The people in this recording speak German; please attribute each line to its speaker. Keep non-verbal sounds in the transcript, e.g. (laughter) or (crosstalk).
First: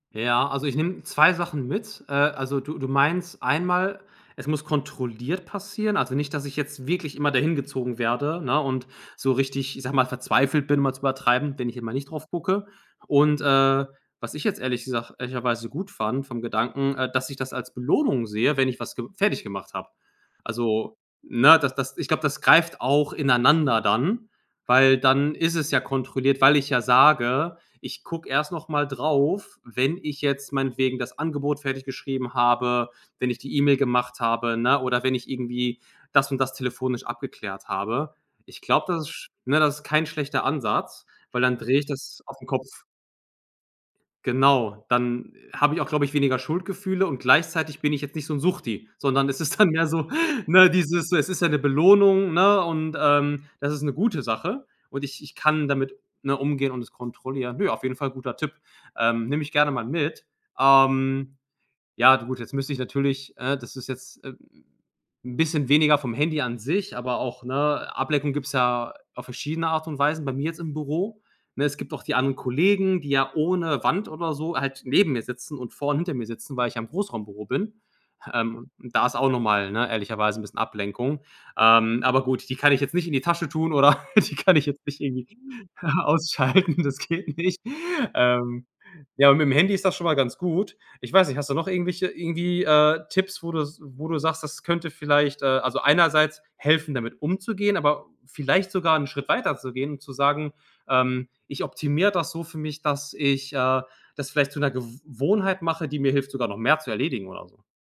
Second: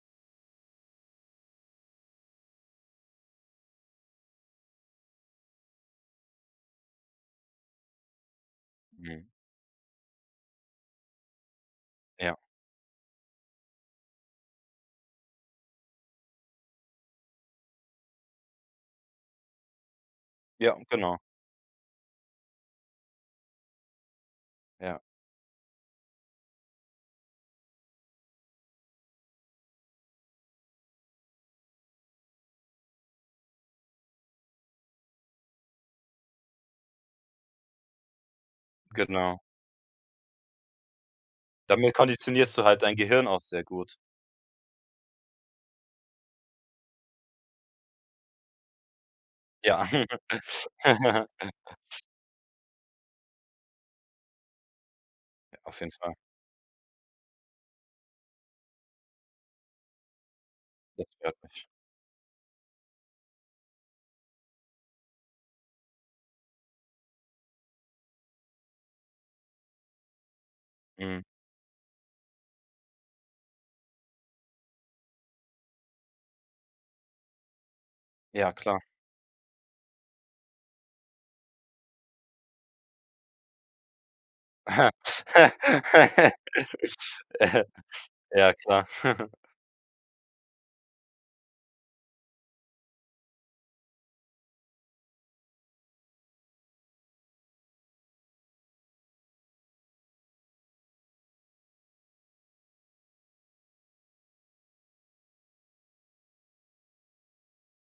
Speaker 1: Ja, also, ich nehme 2 Sachen mit. Äh, also, du du meinst einmal, es muss kontrolliert passieren, also nicht, dass ich jetzt wirklich immer dahin gezogen werde, ne, und
Speaker 2: Mhm.
Speaker 1: so richtig, ich sage mal, verzweifelt bin, um mal zu übertreiben, wenn ich einmal nicht drauf
Speaker 2: Ja.
Speaker 1: gucke. Und, äh, was ich jetzt ehrlich gesagt ehrlicherweise gut fand vom Gedanken, äh, dass ich das als Belohnung sehe, wenn ich was ge fertiggemacht habe.
Speaker 2: Ja,
Speaker 1: Also,
Speaker 2: genau.
Speaker 1: ne, das das ich glaube, das greift auch ineinander dann, weil
Speaker 2: Ja.
Speaker 1: dann ist es ja kontrolliert, weil ich ja sage, ich gucke erst noch mal darauf, wenn ich jetzt meinetwegen das Angebot fertig geschrieben habe, wenn ich die E-Mail gemacht habe, ne, oder wenn ich irgendwie das und das telefonisch abgeklärt habe. Ich glaube, das ist
Speaker 2: Genau.
Speaker 1: ne, das ist kein schlechter Ansatz, weil dann drehe ich
Speaker 2: Damit
Speaker 1: das auf 'n
Speaker 2: konditionierst du halt
Speaker 1: Kopf.
Speaker 2: dein Gehirn auch sehr gut.
Speaker 1: Genau, dann habe ich auch, glaube ich, weniger Schuldgefühle und gleichzeitig bin ich jetzt nicht so 'n Suchti, sondern es ist dann
Speaker 2: Ja.
Speaker 1: mehr so, ne, dieses so, es ist ja 'ne
Speaker 2: (laughs)
Speaker 1: Belohnung, ne, und, ähm, das ist 'ne gute Sache. Und ich ich kann
Speaker 2: Auf jeden
Speaker 1: damit,
Speaker 2: Fall.
Speaker 1: ne, umgehen und das kontrollieren. Ne, auf jeden Fall guter Tipp. Ähm, nehme ich gerne mal mit.
Speaker 2: Das
Speaker 1: Ähm.
Speaker 2: freut mich.
Speaker 1: Ja, du gut, jetzt müsste ich natürlich, ne das ist jetzt, äh 'n bisschen weniger vom Handy an sich, aber auch, ne, Ablenkung gibt's ja auf verschiedene Art und Weisen, bei mir jetzt im Büro.
Speaker 2: Mhm.
Speaker 1: Ne, es gibt auch die anderen Kollegen, die ja ohne Wand oder so halt neben mir sitzen und vor und hinter mir sitzen, weil ich ja im Großraumbüro bin.
Speaker 2: Ja,
Speaker 1: Ähm,
Speaker 2: klar.
Speaker 1: und da ist auch noch mal, ne, ehrlicherweise 'n bisschen Ablenkung. Ähm, aber gut, die kann ich jetzt nicht in die Tasche tun oder die kann ich jetzt nicht irgendwie
Speaker 2: (laughs)
Speaker 1: ausschalten. Das geht nicht.
Speaker 2: Ja,
Speaker 1: Ähm,
Speaker 2: klar.
Speaker 1: ja,
Speaker 2: (chuckles)
Speaker 1: aber mit'm Handy ist das schon mal ganz gut. Ich weiß nicht, hast du noch irgendwelche, irgendwie, äh, Tipps, wo du s wo du sagst, das könnte vielleicht, also, einerseits helfen, damit umzugehen, aber vielleicht sogar 'n Schritt weiterzugehen und zu sagen, ähm, ich optimiere das so für mich, dass ich, äh, das vielleicht zu 'ner Gew wohnheit mache, die mir hilft, sogar noch mehr zu erledigen oder so.